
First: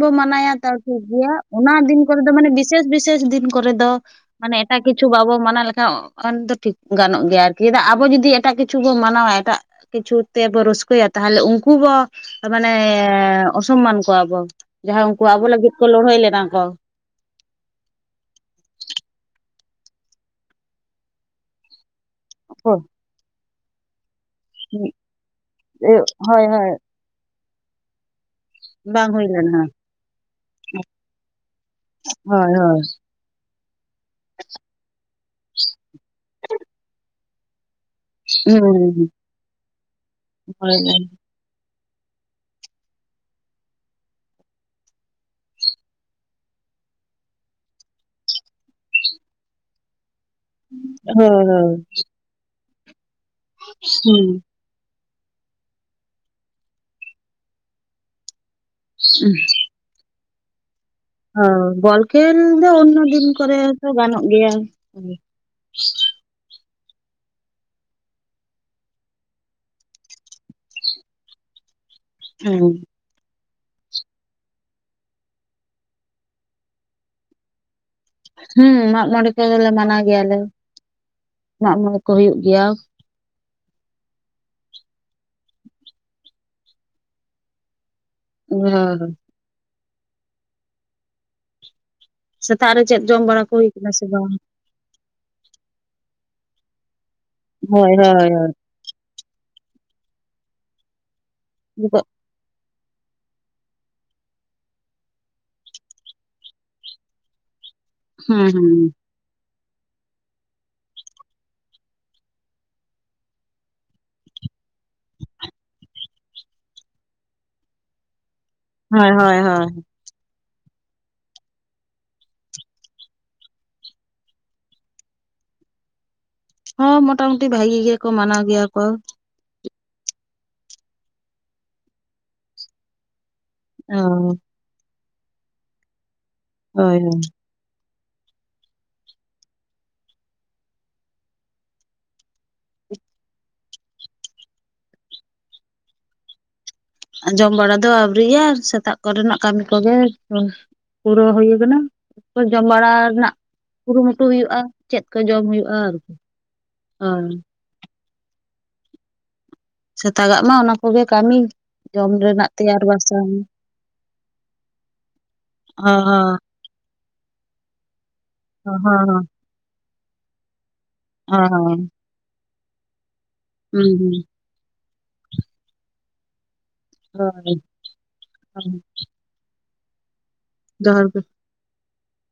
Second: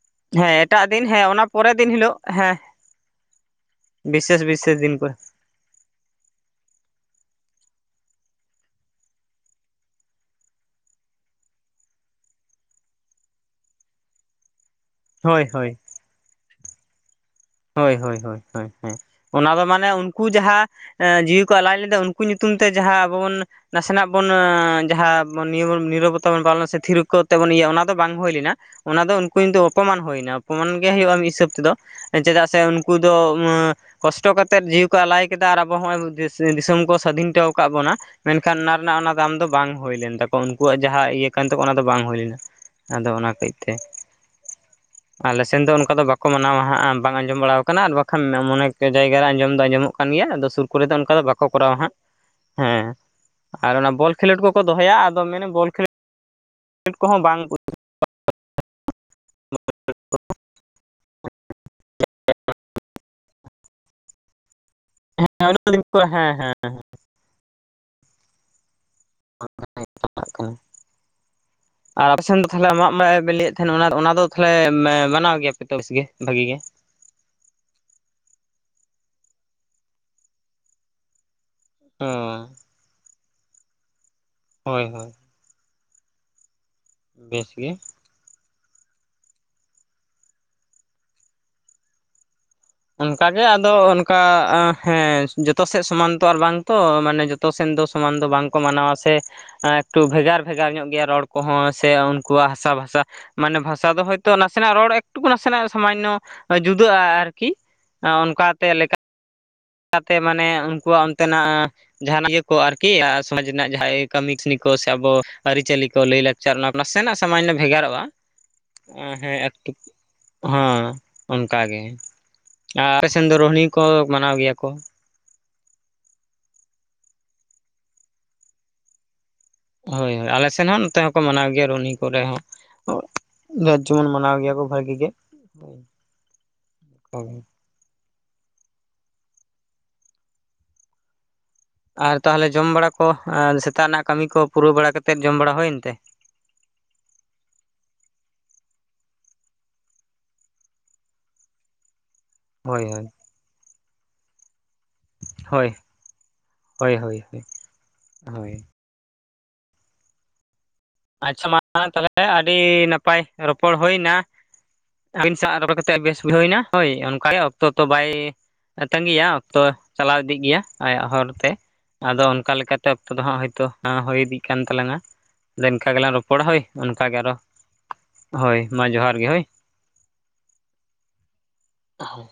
ᱫᱚ ᱢᱟᱱᱟᱭᱟ ᱛᱟᱣ ᱮᱴᱟᱜ ᱴᱷᱤᱠ ᱫᱤᱱ ᱦᱮᱸ ᱜᱮᱭᱟ, ᱯᱚᱨᱮ ᱚᱱᱟ ᱫᱤᱱ ᱦᱤᱞᱳᱜ ᱠᱚᱨᱮ ᱫᱚ ᱢᱟᱱᱮ ᱦᱮᱸ ᱵᱤᱥᱮᱥ ᱵᱤᱥᱮᱥ ᱫᱤᱱ ᱠᱚᱨᱮ ᱫᱚ ᱵᱤᱥᱮᱥ ᱢᱟᱱᱮ ᱵᱤᱥᱮᱥ ᱮᱴᱟᱜ ᱫᱤᱱ ᱠᱤᱪᱷᱩ ᱠᱚᱨᱮ ᱵᱟᱵᱚ ᱢᱟᱱᱟᱣ ᱞᱮᱠᱷᱟᱱ ᱩᱱ ᱫᱚ ᱴᱷᱤᱠ ᱜᱟᱱᱚᱜ ᱜᱮᱭᱟ ᱟᱨᱠᱤ ᱪᱮᱫᱟᱜ ᱟᱵᱚ ᱡᱩᱫᱤ ᱮᱴᱟᱜ ᱠᱤᱪᱷᱩ ᱵᱚ ᱢᱟᱱᱟᱣᱟ ᱮᱴᱟᱜ ᱠᱤᱪᱷᱩ ᱛᱮ ᱵᱚ ᱨᱟᱹᱥᱠᱟᱹᱭᱟ, ᱛᱟᱦᱚᱞᱮ ᱩᱝᱠᱩ ᱵᱚ ᱢᱟᱱᱮ ᱚᱥᱚᱢᱢᱟᱱ ᱠᱚᱣᱟᱵᱚᱱ, ᱡᱟᱦᱟᱸᱭ ᱩᱝᱠᱩ ᱟᱵᱚ ᱦᱳᱭ ᱦᱳᱭ ᱞᱟᱹᱜᱤᱫ ᱠᱚ ᱞᱟᱹᱲᱦᱟᱹᱭ ᱞᱮᱱᱟ ᱠᱚ ᱾ ᱦᱳᱭ ᱦᱳᱭ ᱦᱮᱸ, ᱚᱱᱟ ᱫᱚ ᱢᱟᱱᱮ ᱩᱱᱠᱩ ᱡᱟᱦᱟᱸ ᱮᱸ ᱡᱤᱣᱤ ᱠᱚ ᱟᱞᱟᱭ ᱞᱮᱫᱟ ᱩᱸ ᱩᱱᱠᱩ ᱧᱩᱛᱩᱢ ᱛᱮ ᱡᱟᱦᱟᱸ ᱟᱵᱚ ᱵᱚᱱ ᱱᱟᱥᱮ ᱱᱟᱜ ᱵᱚᱱ ᱡᱟᱦᱟᱸ ᱵᱚᱱ ᱱᱤᱨᱚ ᱱᱤᱨᱵᱚᱛᱟ ᱦᱳᱭ ᱵᱚᱱ ᱯᱟᱞᱚᱱᱟ ᱦᱳᱭ ᱥᱮ ᱛᱷᱤᱨᱩᱜ ᱠᱚᱜ ᱛᱮ ᱵᱚᱱ ᱤᱭᱟᱹᱜᱼᱟ ᱚᱱᱟ ᱫᱚ ᱵᱟᱝ ᱦᱩᱭ ᱞᱮᱱᱟ ᱚᱱᱟ ᱵᱟᱝ ᱫᱚ ᱦᱩᱭ ᱩᱱᱠᱩ ᱞᱮᱱᱟ ᱠᱤᱱᱛᱩ ᱚᱯᱚᱢᱟᱱ ᱦᱩᱭᱱᱟ ᱚᱯᱚᱢᱟᱱ ᱜᱮ ᱦᱩᱭᱩᱜᱼᱟ, ᱢᱤᱫ ᱦᱤᱥᱟᱹᱵᱽ ᱛᱮᱫᱚ ᱪᱮᱫᱟᱜ ᱦᱳᱭ ᱥᱮ ᱦᱳᱭ ᱩᱱᱠᱩ ᱫᱚ ᱠᱚᱥᱴᱚ ᱠᱟᱛᱮᱫ ᱡᱤᱣᱤ ᱠᱚ ᱟᱞᱟᱭ ᱠᱮᱫᱟ ᱟᱨ ᱟᱵᱚ ᱦᱚᱸᱜᱼᱚᱭ ᱫᱤᱥ ᱫᱤᱥᱚᱢ ᱠᱚ ᱥᱟᱹᱫᱷᱤᱱᱴᱚᱣ ᱠᱟᱫ ᱵᱚᱱᱟ ᱢᱮᱱᱠᱷᱟᱱ ᱚᱱᱟ ᱦᱩᱸ ᱨᱮᱱᱟᱜ ᱚᱱᱟ ᱫᱟᱢ ᱫᱚ ᱵᱟᱝ ᱦᱩᱭ ᱞᱮᱱ ᱛᱟᱠᱚᱣᱟ, ᱦᱳᱭ ᱦᱳᱭ ᱩᱱᱠᱩᱣᱟᱜ ᱡᱟᱦᱟᱸ ᱤᱭᱟᱹ ᱠᱟᱱ ᱛᱟᱠᱚᱣᱟ ᱚᱱᱟ ᱫᱚ ᱵᱟᱝ ᱦᱩᱭ ᱞᱮᱱᱟ᱾ ᱟᱫᱚ ᱚᱱᱟ ᱠᱟᱹᱡᱽ ᱛᱮ ᱟᱞᱮ ᱥᱮᱱ ᱫᱚ ᱚᱱᱠᱟ ᱫᱚ ᱵᱟᱠᱚ ᱢᱟᱱᱟᱣᱟ ᱦᱟᱸᱜ ᱵᱟᱝ ᱟᱸᱡᱚᱢ ᱵᱟᱲᱟᱣ ᱠᱟᱱᱟ ᱟᱨ ᱵᱟᱠᱷᱟᱱ ᱢᱚᱱᱮ ᱚᱱᱮᱠ ᱡᱟᱭᱜᱟ ᱨᱮ ᱟᱸᱡᱚᱢ ᱫᱚ ᱟᱸᱡᱚᱢᱚᱜ ᱠᱟᱱ ᱜᱮᱭᱟ ᱟᱫᱚ ᱥᱩᱨ ᱠᱚᱨᱮ ᱫᱚ ᱚᱱᱠᱟ ᱫᱚ ᱵᱟᱠᱚ ᱦᱳᱭ ᱠᱚᱨᱟᱣᱟ ᱦᱟᱸᱜ ᱾ ᱦᱮᱸ ᱟᱨ ᱚᱱᱟ ᱵᱚᱞ ᱦᱩᱸ ᱠᱷᱮᱞᱳᱰ ᱠᱚᱠᱚ ᱫᱚᱦᱚᱭᱟ ᱟᱫᱚ ᱢᱮᱱᱮ ᱵᱚᱞ ᱠᱷᱮᱞ ᱠᱚᱦᱚᱸ ᱵᱟᱝ [inaudible] [inaudible] [unintelligible] ᱚ ᱵᱚᱞ ᱠᱷᱮᱞ ᱫᱚ ᱚᱱᱱᱳ ᱫᱤᱱ ᱠᱚᱨᱮ ᱛᱚ ᱜᱟᱱᱚᱜ ᱜᱮᱭᱟ᱾ ᱦᱩᱸ ᱦᱮᱸ ᱚᱱᱱᱳ ᱫᱤᱱ ᱠᱚᱨᱮ, ᱦᱮᱸ ᱦᱮᱸ ᱦᱮᱸ ᱾ [inaudible] ᱠᱟᱱᱟ ᱟᱨ ᱟᱯᱮ ᱥᱮᱱ ᱫᱚ ᱛᱟᱦᱚᱞᱮ ᱢᱟᱜᱽ ᱢᱚᱬᱮ ᱵᱤᱱ ᱞᱟᱹᱭᱮᱫ ᱛᱟᱦᱮᱱ ᱚᱱᱟ ᱚᱱᱟ ᱫᱚ ᱛᱟᱦᱚᱞᱮ ᱢᱟᱱᱟᱣ ᱜᱮᱭᱟ ᱯᱮ ᱛᱚ ᱵᱮᱥ ᱜᱮ ᱵᱷᱟᱜᱤ ᱜᱮ? ᱦᱮᱸ ᱢᱟᱜᱽ ᱢᱚᱸᱬᱮ ᱠᱚᱫᱚ ᱞᱮ ᱢᱟᱱᱟᱣ ᱜᱮᱭᱟᱞᱮ, ᱢᱟᱜᱽ ᱢᱚᱬᱮ ᱚ ᱠᱚ ᱦᱩᱭᱩᱜ ᱜᱮᱭᱟ᱾ ᱦᱳᱭ ᱦᱳᱭ ᱾ ᱵᱮᱥ ᱜᱮ ᱾ ᱦᱮᱸ ᱦᱮᱸ ᱥᱮᱛᱟᱜ ᱨᱮ ᱪᱮᱫ ᱡᱚᱢ ᱚᱱᱠᱟ ᱵᱟᱲᱟ ᱜᱮ, ᱠᱚ ᱦᱩᱭ ᱟᱫᱚ ᱠᱟᱱᱟ ᱥᱮ ᱚᱱᱠᱟ ᱵᱟᱝ ᱦᱮᱸ ᱡᱚᱛᱚ ᱥᱮᱫ ᱥᱚᱢᱟᱱ ᱛᱚ, ᱟᱨ ᱵᱟᱝ ᱛᱚ ᱢᱟᱱᱮ ᱡᱚᱛᱚ ᱥᱮᱱ ᱫᱚ ᱦᱳᱭ ᱦᱳᱭ ᱥᱚᱢᱟᱱ ᱫᱚ ᱦᱳᱭ ᱵᱟᱝᱠᱚ ᱢᱟᱱᱟᱣᱟ ᱥᱮ ᱮᱠᱴᱩ ᱵᱷᱮᱜᱟᱨ ᱵᱷᱮᱜᱟᱨ ᱧᱚᱜ ᱜᱮᱭᱟ ᱨᱚᱲ ᱠᱚᱦᱚᱸ ᱥᱮ ᱱᱤᱛᱚᱜ ᱩᱱᱠᱩᱣᱟᱜ ᱦᱟᱥᱟ ᱵᱷᱟᱥᱟ ᱢᱟᱱᱮ ᱵᱷᱟᱥᱟ ᱫᱚ ᱦᱳᱭᱛᱳ ᱱᱟᱥᱮᱱᱟᱜ ᱨᱚᱲ ᱮᱠᱴᱩᱠᱩ ᱱᱟᱥᱮᱱᱟᱜ ᱥᱟᱢᱟᱱᱱᱚ ᱡᱩᱫᱟᱹᱜᱼᱟ, ᱟᱨ ᱠᱤ ᱦᱩᱸ ᱚᱱᱠᱟᱛᱮ ᱦᱩᱸ ᱞᱮᱠᱟ ᱞᱮᱠᱟᱛᱮ ᱢᱟᱱᱮ ᱩᱱᱠᱩᱣᱟᱜ ᱚᱱᱛᱮ ᱱᱟᱜ ᱡᱟᱦᱟᱱᱟᱜ ᱜᱮᱠᱚ ᱟᱨᱠᱤ ᱥᱚᱢᱟᱡᱽ ᱨᱮᱱᱟᱜ ᱡᱟᱦᱟᱸᱭ ᱠᱟᱹᱢᱤ ᱠᱟᱥᱱᱤ ᱠᱚ ᱥᱮ ᱟᱵᱚ ᱟᱹᱨᱤᱪᱟᱹᱞᱤ ᱠᱚ ᱞᱟᱹᱭ ᱞᱟᱹᱠ ᱪᱟᱨ ᱚᱱᱟ ᱱᱟᱥᱮᱱᱟᱜ ᱥᱟᱢᱟᱱᱱᱚ ᱵᱷᱮᱜᱟᱨᱚᱜᱼᱟ ᱾ [inaudible] ᱚ ᱦᱮᱸ ᱦᱳᱭ ᱦᱳᱭ ᱮᱠᱴᱩ ᱦᱮᱸ ᱚᱱᱠᱟ ᱜᱮ ᱟᱨ ᱟᱞᱮ ᱥᱮᱱ ᱫᱚ ᱨᱳᱦᱱᱤ ᱠᱚ ᱢᱟᱱᱟᱣ ᱜᱮᱭᱟ ᱠᱚ ᱾ ᱦᱚᱸ ᱢᱳᱴᱟ ᱢᱩᱴᱤ ᱵᱷᱟᱜᱤ ᱜᱮᱭᱟ ᱠᱚ ᱢᱟᱱᱟᱣ ᱜᱮᱭᱟ ᱠᱚ ᱾ ᱦᱳᱭ ᱦᱳᱭ ᱟᱞᱮ ᱥᱮᱱ ᱦᱚᱸ ᱱᱚᱛᱮ ᱦᱚᱸᱠᱚ ᱢᱟᱱᱟᱣ ᱜᱮᱭᱟ ᱨᱩᱱᱦᱤ ᱠᱚᱨᱮ ᱦᱚᱸ ᱾ ᱡᱟ ᱚ ᱡᱮᱢᱚᱱ ᱢᱟᱱᱟᱣ ᱜᱮᱭᱟ ᱠᱚ ᱵᱷᱟᱹᱜᱤ ᱜᱮ ᱾ ᱦᱳᱭ ᱦᱳᱭ ᱾ ᱟᱨ ᱛᱟᱦᱚᱞᱮ ᱡᱚᱢ ᱵᱟᱲᱟ ᱠᱚ, ᱥᱮᱛᱟᱜ ᱨᱮᱱᱟᱜ ᱠᱟᱹᱢᱤ ᱠᱚ ᱯᱩᱨᱟᱹᱣ ᱵᱟᱲᱟ ᱠᱟᱛᱮᱫ ᱡᱚᱢ ᱵᱟᱲᱟ ᱦᱩᱭᱮᱱ ᱛᱮ? ᱡᱚᱢ ᱵᱟᱲᱟ ᱫᱚ ᱟᱹᱣᱨᱤᱭᱟ ᱥᱮᱛᱟᱜ ᱠᱚᱨᱮᱱᱟᱜ ᱠᱟᱹᱢᱤ ᱠᱚᱜᱮ ᱯᱩᱨᱟᱹᱣ ᱦᱩᱭ ᱟᱠᱟᱱᱟ᱾ ᱡᱚᱢ ᱦᱳᱭ ᱵᱟᱲᱟ ᱨᱮᱱᱟᱜ ᱠᱩᱨᱩᱢᱩᱴᱩ ᱦᱩᱭᱩᱜᱼᱟ ᱾ ᱪᱮᱫ ᱠᱚ ᱡᱚᱢ ᱦᱳᱭ ᱦᱩᱭᱩᱜᱼᱟ ᱟᱨᱠᱤ ᱦᱳᱭ ᱾ ᱦᱳᱭ ᱾ ᱥᱮᱛᱟᱜᱟᱜ ᱢᱟ ᱚᱱᱟ ᱠᱚ ᱟᱪᱷᱟ ᱢᱟ ᱛᱟᱦᱚᱞᱮ ᱟᱹᱰᱤ ᱱᱟᱯᱟᱭ ᱵᱟᱥᱟᱝ ᱨᱚᱯᱚᱲ ᱦᱩᱭ ᱮᱱᱟ᱾ ᱟᱹᱵᱤᱱ ᱥᱟᱶ ᱨᱚᱯᱚᱲ ᱚ ᱠᱟᱛᱮᱫ ᱵᱮᱥ ᱦᱚᱸ ᱵᱩᱡᱷᱟᱹᱣᱮᱱᱟ ᱦᱳᱭ ᱚᱱᱠᱟᱜᱮ ᱚᱠᱛᱚ ᱛᱚ ᱵᱟᱭ ᱦᱚᱸ ᱛᱟᱺᱜᱤᱭᱟ ᱦᱚᱸ ᱚᱠᱛᱚ ᱪᱟᱞᱟᱣ ᱤᱫᱤᱜ ᱜᱮᱭᱟ᱾ ᱟᱭᱟᱜ ᱦᱚᱨ ᱦᱚᱸ ᱛᱮ ᱦᱚᱸ ᱟᱫᱚ ᱚᱱᱠᱟ ᱞᱮᱠᱟᱛᱮ ᱚᱠᱛᱚ ᱫᱚ ᱦᱟᱸᱜ ᱦᱭᱛᱚ ᱦᱩᱸ ᱦᱩᱸ ᱦᱚᱭ ᱤᱫᱤᱜ ᱠᱟᱱ ᱛᱟᱞᱟᱝᱟ᱾ ᱟᱫᱚ ᱤᱱᱠᱟ ᱜᱮᱞᱟᱝ ᱨᱚᱯᱚᱲᱟ ᱦᱳᱭ ᱚᱱᱠᱟᱜᱮ ᱟᱨᱦᱚ, ᱦᱳᱭ ᱢᱟ ᱡᱚᱦᱟᱨ ᱜᱮ ᱦᱳᱭ᱾ ᱡᱚᱦᱟᱨ ᱜᱮ ᱾ ᱚᱳ